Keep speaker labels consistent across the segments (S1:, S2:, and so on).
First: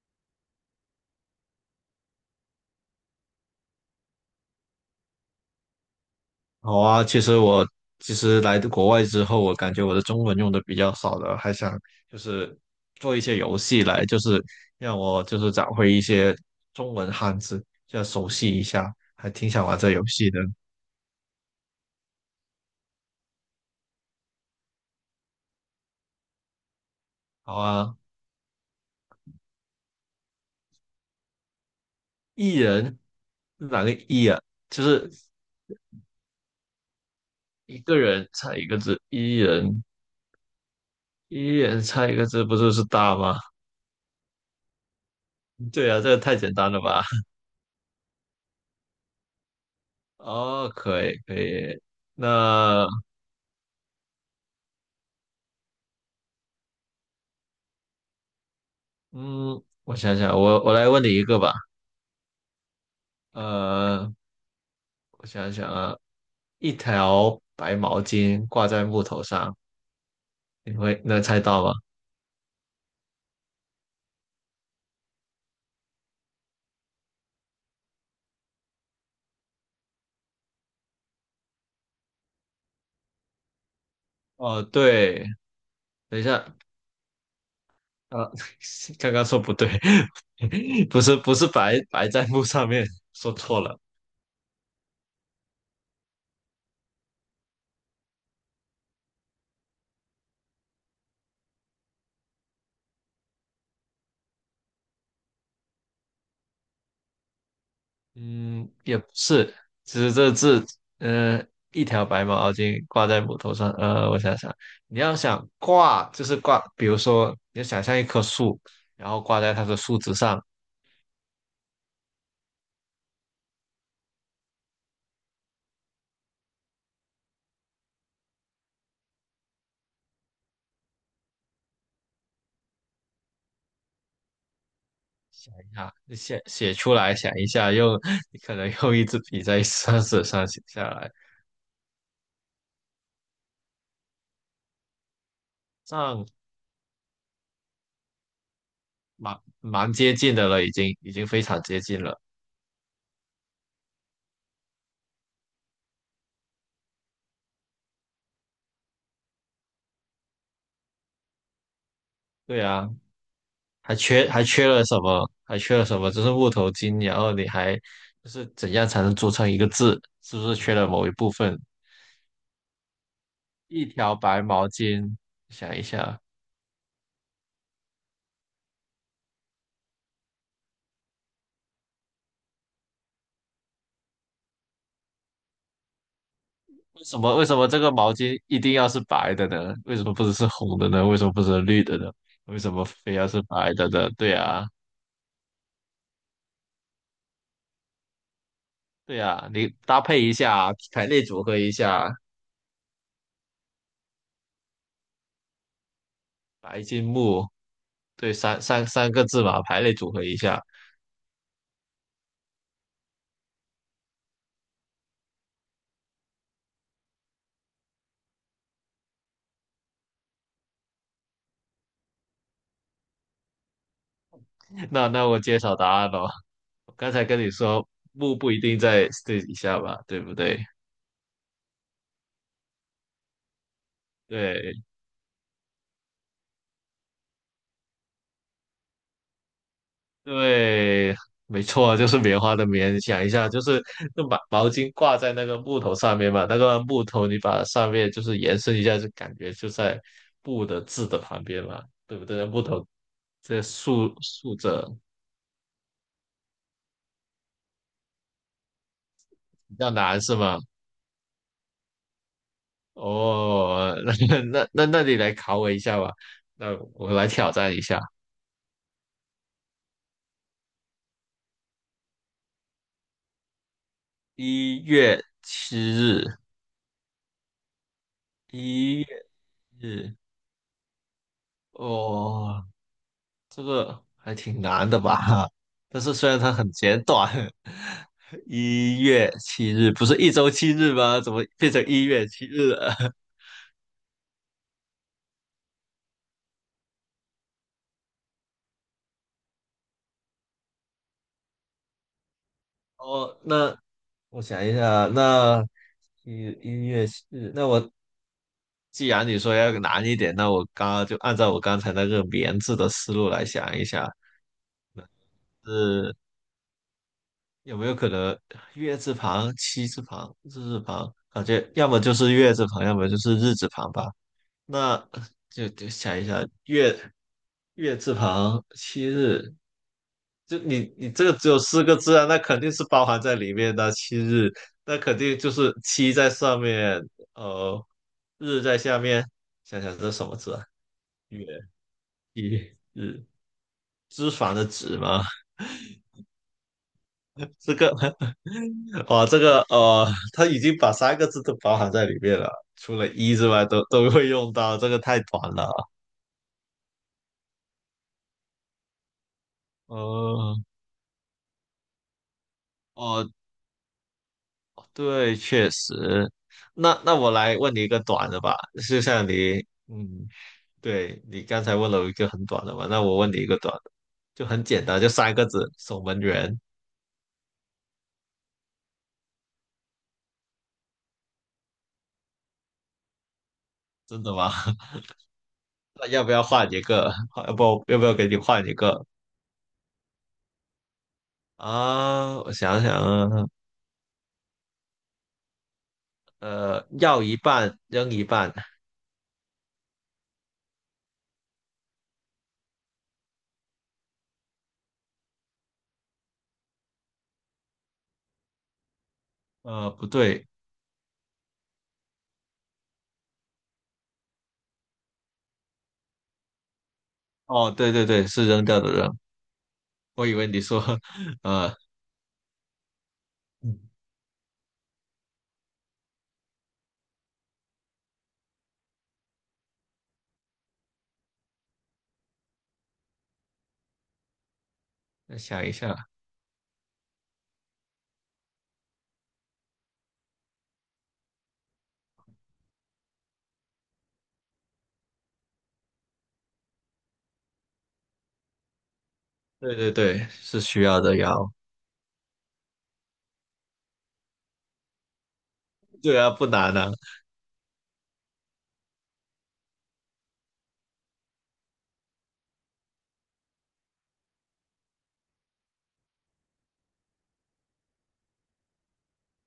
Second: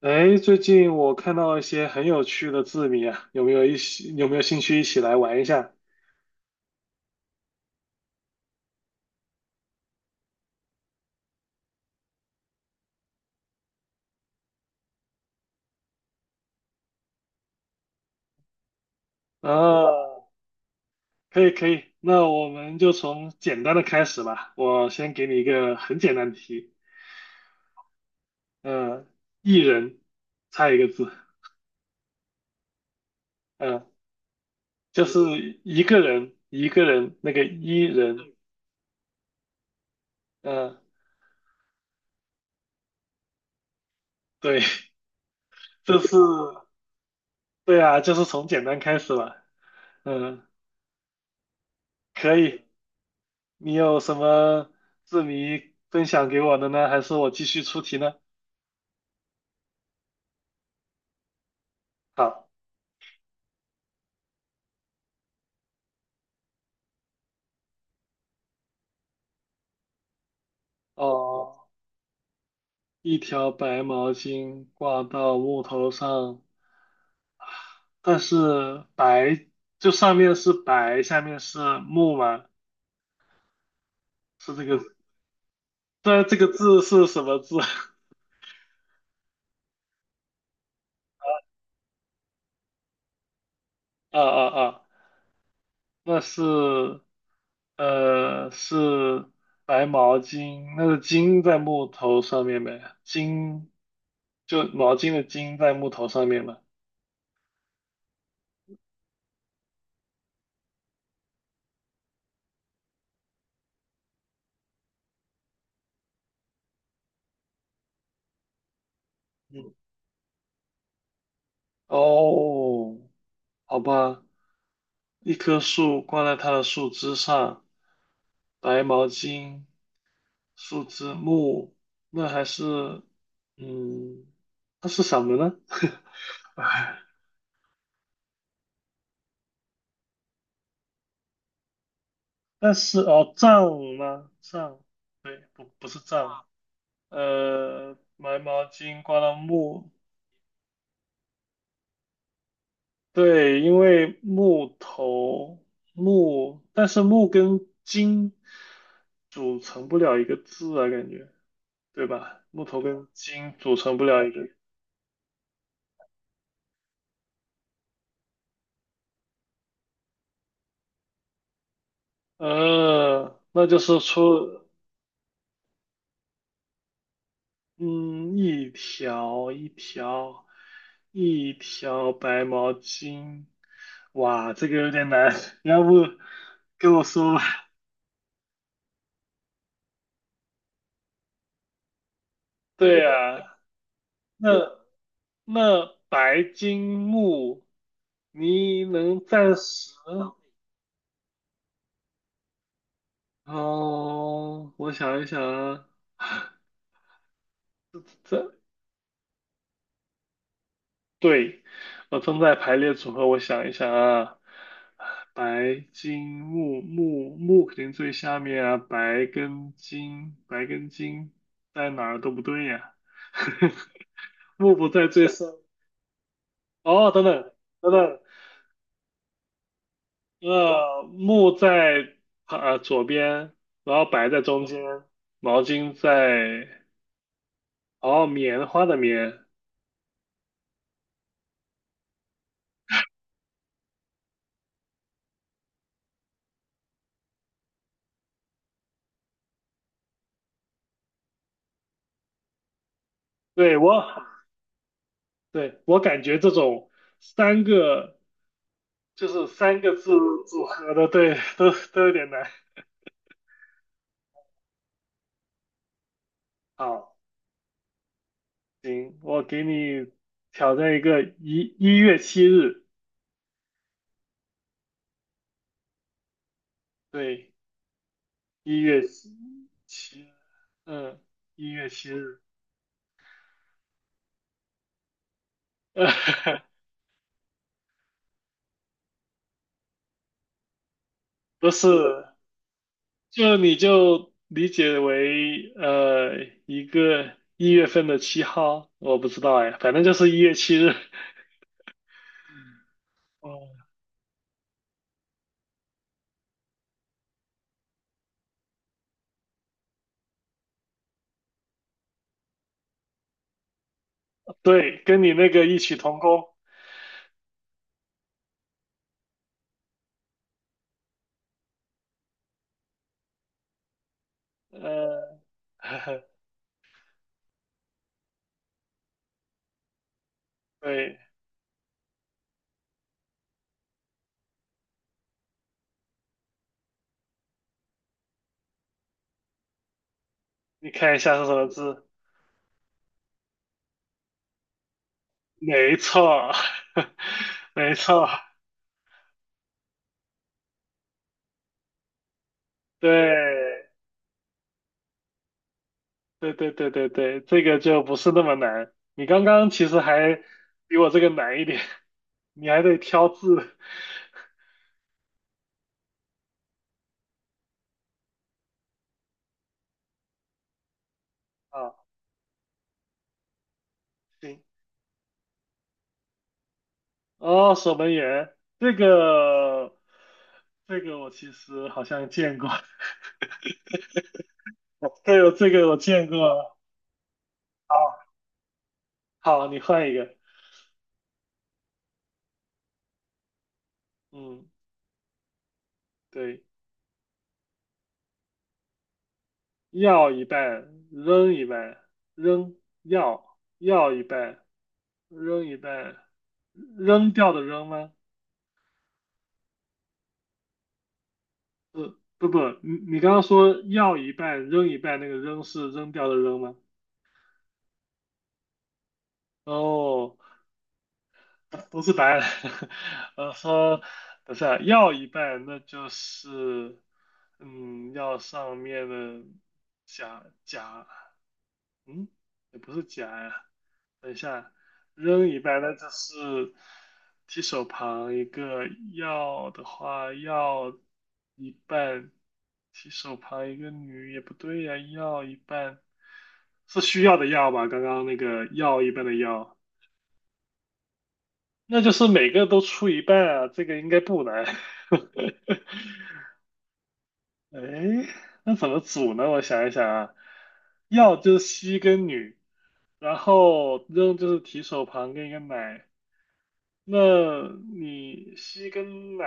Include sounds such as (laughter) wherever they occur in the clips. S1: 哎，最近我看到一些很有趣的字谜啊，有没有兴趣一起来玩一下？
S2: 好啊，其实来国外之后，我感觉我的中文用的比较少了，还想就是做一些游戏来，就是让我就是找回一些中文汉字，就要熟悉一下，还挺想玩这游
S1: 啊，
S2: 戏的。
S1: 可以可以，那我们就从简单的开始吧。我先给你一个很简单的题，
S2: 好啊，
S1: 嗯、一人猜一个字，
S2: 一人，
S1: 嗯、
S2: 哪个一啊？就
S1: 就
S2: 是
S1: 是一个人一个人那个
S2: 一
S1: 一
S2: 个人
S1: 人，
S2: 猜一个字，一人，
S1: 嗯、
S2: 一人猜一个字，不就是大吗？
S1: 对，
S2: (laughs)
S1: (laughs)
S2: 对
S1: 这
S2: 啊，这
S1: 是
S2: 个太简单了吧？
S1: 对啊，就是从简单开始吧。
S2: (laughs)
S1: 嗯、
S2: 哦，可以可以，
S1: 可以，
S2: 那
S1: 你有什么字谜分享给我的呢？还是我继续出题呢？
S2: 嗯，我想想，我来问你一个吧。
S1: 好，
S2: 呃，我想想啊，一条白毛巾挂在木头上，你会能猜到
S1: 哦，
S2: 吗？
S1: 一条白毛巾挂到木头上，但是白就上面是白，下面是木嘛，是
S2: 哦，
S1: 这个，
S2: 对，等一
S1: 但这个
S2: 下，
S1: 字是什么字？(laughs)
S2: 呃，(laughs) 刚刚说不对，(laughs) 不是不是白在木上面，说错了，
S1: 啊啊啊，那是，是白毛巾，那个巾在木头上面呗，就毛巾的巾在木头上面嘛。
S2: 嗯，也不是，其实这字，呃，一条白毛巾挂在木头上，我想想，你要想挂就是挂，比如说你要想象一棵树，然后挂在它
S1: 嗯，
S2: 的树枝上，
S1: 哦，好吧。一棵树挂在它的树枝上，白毛巾、树枝木，那还是，嗯，它是什么
S2: 想
S1: 呢？
S2: 一下，写写出
S1: 哎，
S2: 来，想一下，你可能用一支笔在沙纸上写下来，
S1: 但是哦，杖吗？杖，对，不，不
S2: 这
S1: 是
S2: 样
S1: 杖，白毛巾挂到
S2: 蛮
S1: 木，
S2: 蛮接近的了，已经非常接近了。
S1: 对，因为木头木，但是木跟筋组成不了一个字啊，感觉，对吧？
S2: 对
S1: 木头
S2: 啊，
S1: 跟筋组成不了一
S2: 还
S1: 个。
S2: 缺了什么？还缺了什么？就是木头筋，然后你还就是怎样才能组成一个字？是不是缺了某一部分？
S1: 那就
S2: 一
S1: 是
S2: 条白
S1: 出，
S2: 毛巾，想一下，
S1: 嗯，一条一条一条白毛巾，哇，这个有点难，(laughs) 要不跟我说吧？
S2: 为什么这个毛巾一定要是白的呢？为什么不是红的呢？为什么不是绿的呢？为什
S1: (laughs)
S2: 么
S1: 对
S2: 非要是
S1: 呀，
S2: 白的呢？对
S1: 那
S2: 啊。
S1: 那白金木，你
S2: 对
S1: 能
S2: 呀，
S1: 暂
S2: 你
S1: 时？
S2: 搭配一下，排列组合一下，
S1: 哦，我想一想啊，
S2: 白金木，
S1: (laughs)
S2: 对，
S1: 这
S2: 三个字嘛，排列组合一下。
S1: 对，我正在排列组合，我想一想啊，白金木肯定最下面啊，白跟金在哪儿都不对呀、(laughs) 木不
S2: (laughs)
S1: 在
S2: 那
S1: 最
S2: 我
S1: 上，
S2: 揭晓答案咯。我
S1: 哦，
S2: 刚
S1: 等
S2: 才跟你
S1: 等
S2: 说
S1: 等等，
S2: 木不一定在最底下吧，对不对？
S1: 木在左边，然后白在中
S2: 对
S1: 间，毛巾在，哦，棉花的棉，
S2: 对，没错啊，就是棉花的棉。想一下，就是那把毛巾挂在那个木头上面嘛，那个木头你把上面就是延伸一下，就感觉就在布的字的旁边嘛，对不对？木头这
S1: 对我，
S2: 竖着
S1: 对我感觉这种三个。就是
S2: 比
S1: 三
S2: 较
S1: 个字
S2: 难是吗？
S1: 组合的，对，都有点难。
S2: 哦，(laughs) 那你来考我一下吧，那我
S1: 好，
S2: 来挑战一下。
S1: 行，我给你挑战一个一月七日，
S2: 一月七日，
S1: 对，一
S2: 一
S1: 月
S2: 月
S1: 七
S2: 日，
S1: 嗯，一月七日，
S2: 哦，这个还挺难的吧？但是虽然它很
S1: (laughs)
S2: 简短。(laughs) 一月七日不是一周七日吗？怎么
S1: 不
S2: 变成
S1: 是，
S2: 一月七日了？
S1: 你就理解为一个1月份的7号，我不知道哎，反正就是一月七日。
S2: (laughs) 哦，那
S1: 哦，
S2: 我想一下，那一一月七日，那我既然你说要难一点，那我刚刚就按照我刚才那个棉字的思路来想一下，
S1: 对，跟你那个异曲
S2: 是
S1: 同工。
S2: 有没有可能月字旁、七字旁、日字旁，感觉要么就是月字旁，要么就是日字旁吧？那
S1: 呃，
S2: 就想
S1: (laughs)
S2: 一下月字旁、七日，就你
S1: 对，
S2: 这个只有四个字啊，那肯定是包含在里面的七日，那肯定就是七在上面，呃，日在下面。想想这是什么字啊？
S1: 你看一下
S2: 月。
S1: 是什么字？
S2: 一脂脂肪的脂吗？
S1: 没错，(laughs)
S2: 这个
S1: 没
S2: (laughs)
S1: 错，
S2: 哇，这个他已经把三个字都包含在里面了，除了一之外都
S1: 对，
S2: 都会用到，这个太短了。
S1: 对对对对对，这个就不是那么难。你刚刚其实还
S2: 呃，
S1: 比我这个难一点，你还得挑
S2: 哦，
S1: 字
S2: 对，确实。那我来问你一个短的吧，就像你，嗯，对，你刚才问了我
S1: 啊。
S2: 一个很短的嘛，那我问你一个短的，就
S1: 行，
S2: 很简单，就三个字，守门员。
S1: 哦，守门员，这个，我其实好像见过，
S2: 真的吗？(laughs)
S1: (laughs) 对，这个我
S2: 那要
S1: 见
S2: 不要换
S1: 过。
S2: 一个？要不
S1: 好，
S2: 要不要给你换一个
S1: 好，你换一个，
S2: 啊？我想想啊，
S1: 嗯，对。
S2: 要一半扔一半，
S1: 要一半，扔一半，扔要一半，扔一半，扔掉的扔吗？
S2: 不对，
S1: 不不，你刚刚说要一半，扔一半，那个扔是扔掉的扔吗？
S2: 哦，对对对，是扔掉的扔，我以
S1: 哦，
S2: 为你说，(laughs) 呃，
S1: 不是白。案。(laughs) 呃，
S2: 嗯
S1: 说不是啊，要一半，那就是要上面的甲嗯，也不是夹呀。等一下，
S2: 再
S1: 扔一
S2: 想一
S1: 半，那
S2: 下，
S1: 就是提手旁一个要的话，要一半，提手旁一个女也不对呀，要一半是需要的要吧？刚刚那个要一半的
S2: 对
S1: 要，
S2: 对对，是需要的要，
S1: 那就是每个都出一半啊，这个应该不难。
S2: 对啊，不难啊，
S1: (laughs) 哎，那怎么组呢？我想一想啊，要就是西跟女，然后扔就是提手旁跟一个奶，那你吸跟奶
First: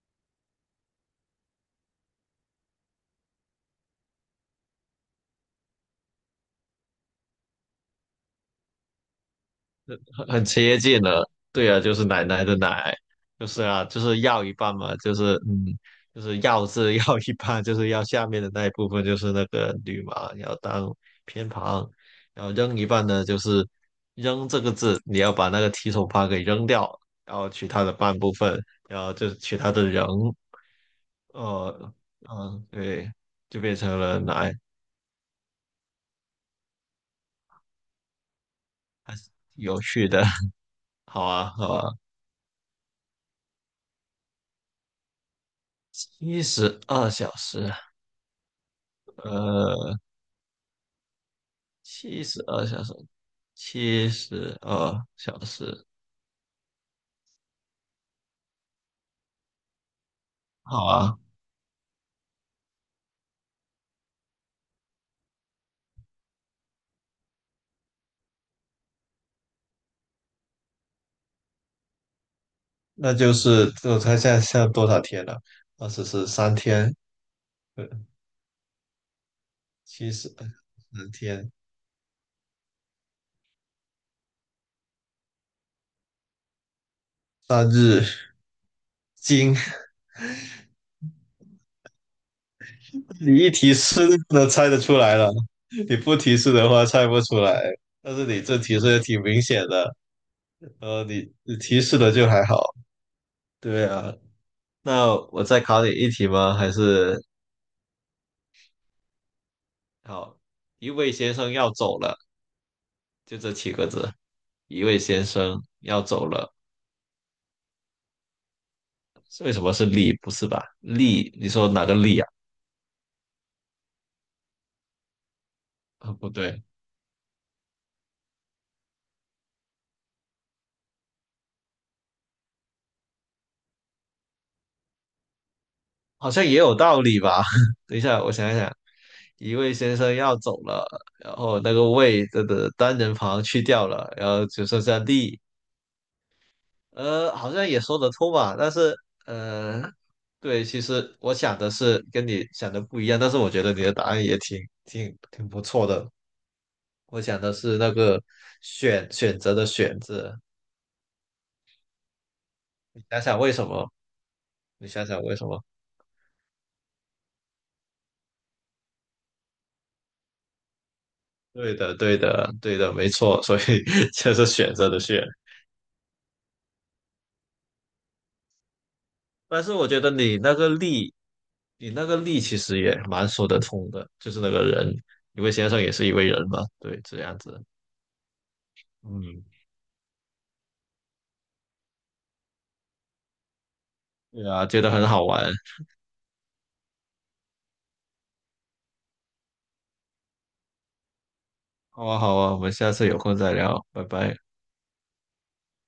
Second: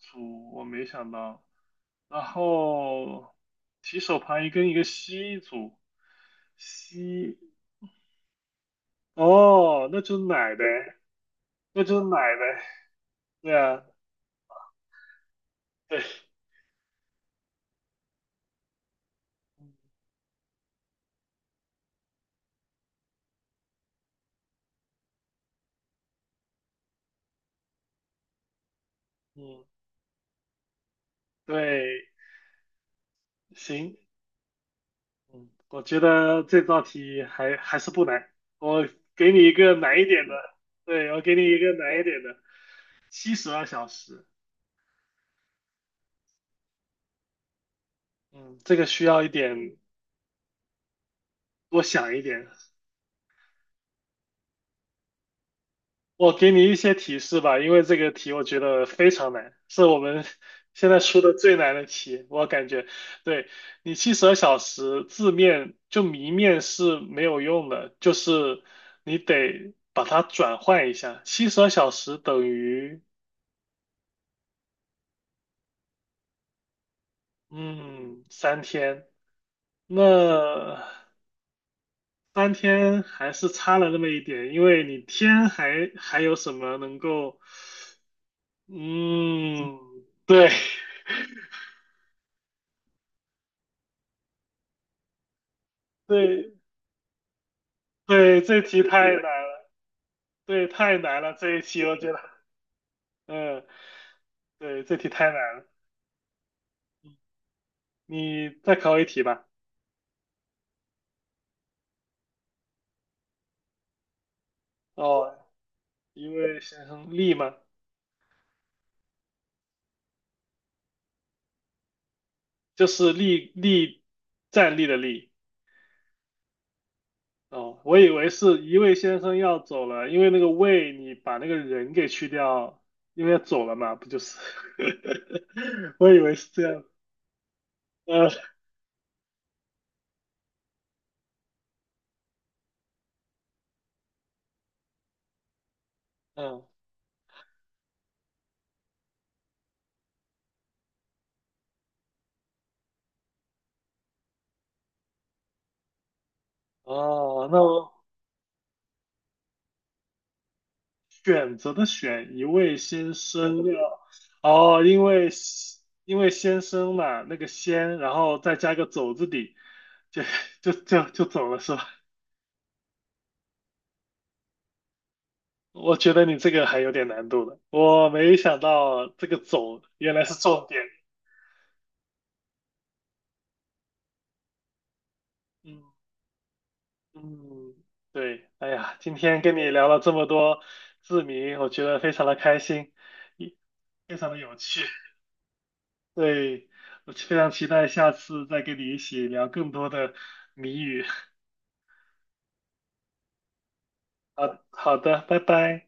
S1: 组我没想到，然后提手旁一跟一个吸组，吸，哦，那就是
S2: 很
S1: 奶呗，
S2: 接近了，对啊，
S1: 那
S2: 就
S1: 就是
S2: 是
S1: 奶
S2: 奶奶的
S1: 呗，
S2: 奶，就
S1: 对
S2: 是
S1: 啊，
S2: 啊，就是要一半嘛，就是嗯，
S1: 对，
S2: 就是要字要一半，就是要下面的那一部分就是那个女嘛，要当偏旁，然后扔一半呢，就是扔这个字，你要把那个提手旁给扔掉，然后取它的半部分，然后就是取
S1: 嗯，
S2: 它的人，呃，
S1: 对，
S2: 嗯，对，就变
S1: 行，
S2: 成了奶，
S1: 嗯，我觉得这道题还是不难，我给你一个
S2: 有
S1: 难一
S2: 趣的，
S1: 点的，
S2: (laughs)
S1: 对，我
S2: 好
S1: 给你
S2: 啊，
S1: 一个
S2: 好啊，
S1: 难一点的，七十二小时，
S2: 72小时。
S1: 嗯，这个需要一点
S2: 呃，
S1: 多想一
S2: 七十
S1: 点。
S2: 二小时，七十二小时，
S1: 我给你一些提示吧，因为这个题我觉得非常难，是我们 (laughs)
S2: 好
S1: 现在
S2: 啊，
S1: 出的最难的题，我感觉。对，你七十二小时字面就谜面是没有用的，就是你得把它转换一下。七十二小时等于
S2: 那就是我猜现在多少天了？二十四三天，呃，
S1: 嗯三天，
S2: 七十
S1: 那
S2: 三天，
S1: 三天还是差了那么一点，因为你天还有什么能够
S2: 三日今。
S1: 嗯
S2: (laughs)
S1: 对。(laughs)
S2: 你一提示都猜得出来了，你不提示
S1: 对，
S2: 的话猜不出来。
S1: (laughs)
S2: 但是
S1: 对，
S2: 你这
S1: 这
S2: 提
S1: 题
S2: 示也
S1: 太
S2: 挺
S1: 难
S2: 明显
S1: 了，
S2: 的，
S1: 对，太难
S2: 你
S1: 了，这
S2: 你
S1: 一
S2: 提
S1: 题我
S2: 示
S1: 觉
S2: 的
S1: 得，
S2: 就还好。
S1: 嗯，
S2: 对啊，
S1: 对，这题
S2: 那
S1: 太难
S2: 我再
S1: 了。
S2: 考你一题吗？还是
S1: 你再考一题吧。
S2: 好，一位先生要走了，就这七个字，一位先
S1: 哦，
S2: 生要走
S1: 一
S2: 了。
S1: 位先生力吗？
S2: 是为什么是力不是吧？力，你说哪个力啊？
S1: 就是力站立的立。
S2: 啊，不对，
S1: 哦，我以为是一位先生要走了，因为那个位你把那个人给去掉，因为要走了嘛，不就是？(laughs) 我以
S2: 好
S1: 为
S2: 像
S1: 是
S2: 也
S1: 这
S2: 有
S1: 样。
S2: 道理吧？(laughs) 等一下，
S1: 呃，
S2: 我想一想，一位先生要走了，然后那个位的单人旁去掉了，然后只剩下力。
S1: 嗯，
S2: 好像也说得通吧？但是，呃，对，其实我想的是跟你想的不一样，但是我觉得你的答案也挺不错的。我想
S1: 哦，
S2: 的
S1: 那
S2: 是那
S1: 我。
S2: 个选择的选字，
S1: 选择的选一位
S2: 你
S1: 先
S2: 想想为
S1: 生那
S2: 什么？
S1: 个哦，
S2: 你
S1: 因
S2: 想想
S1: 为
S2: 为什么？
S1: 因为先生嘛，那个先，然后再加个走字底，就就走了是
S2: 对
S1: 吧？
S2: 的，对的，对的，没错，所以 (laughs) 就是选择的选。
S1: (laughs) 我觉得你这个还有点难度的，我没想到这个
S2: 但是
S1: 走
S2: 我觉得
S1: 原来是
S2: 你那
S1: 重
S2: 个
S1: 点。
S2: 力，你那个力其实也蛮说得通的，就是那个人，一位先生
S1: 嗯
S2: 也是一位人嘛，对，这样子，
S1: 嗯，对，哎呀，今天
S2: 嗯，
S1: 跟你聊了这么多字谜，我觉得非常的开心，也非常的
S2: 对
S1: 有
S2: 啊，觉
S1: 趣。
S2: 得很好玩，
S1: 对，我非常期待下次再跟你一起聊更多的谜语。(laughs)
S2: 好啊，好啊，我们下次有空再聊，拜拜。
S1: 好好的，拜拜。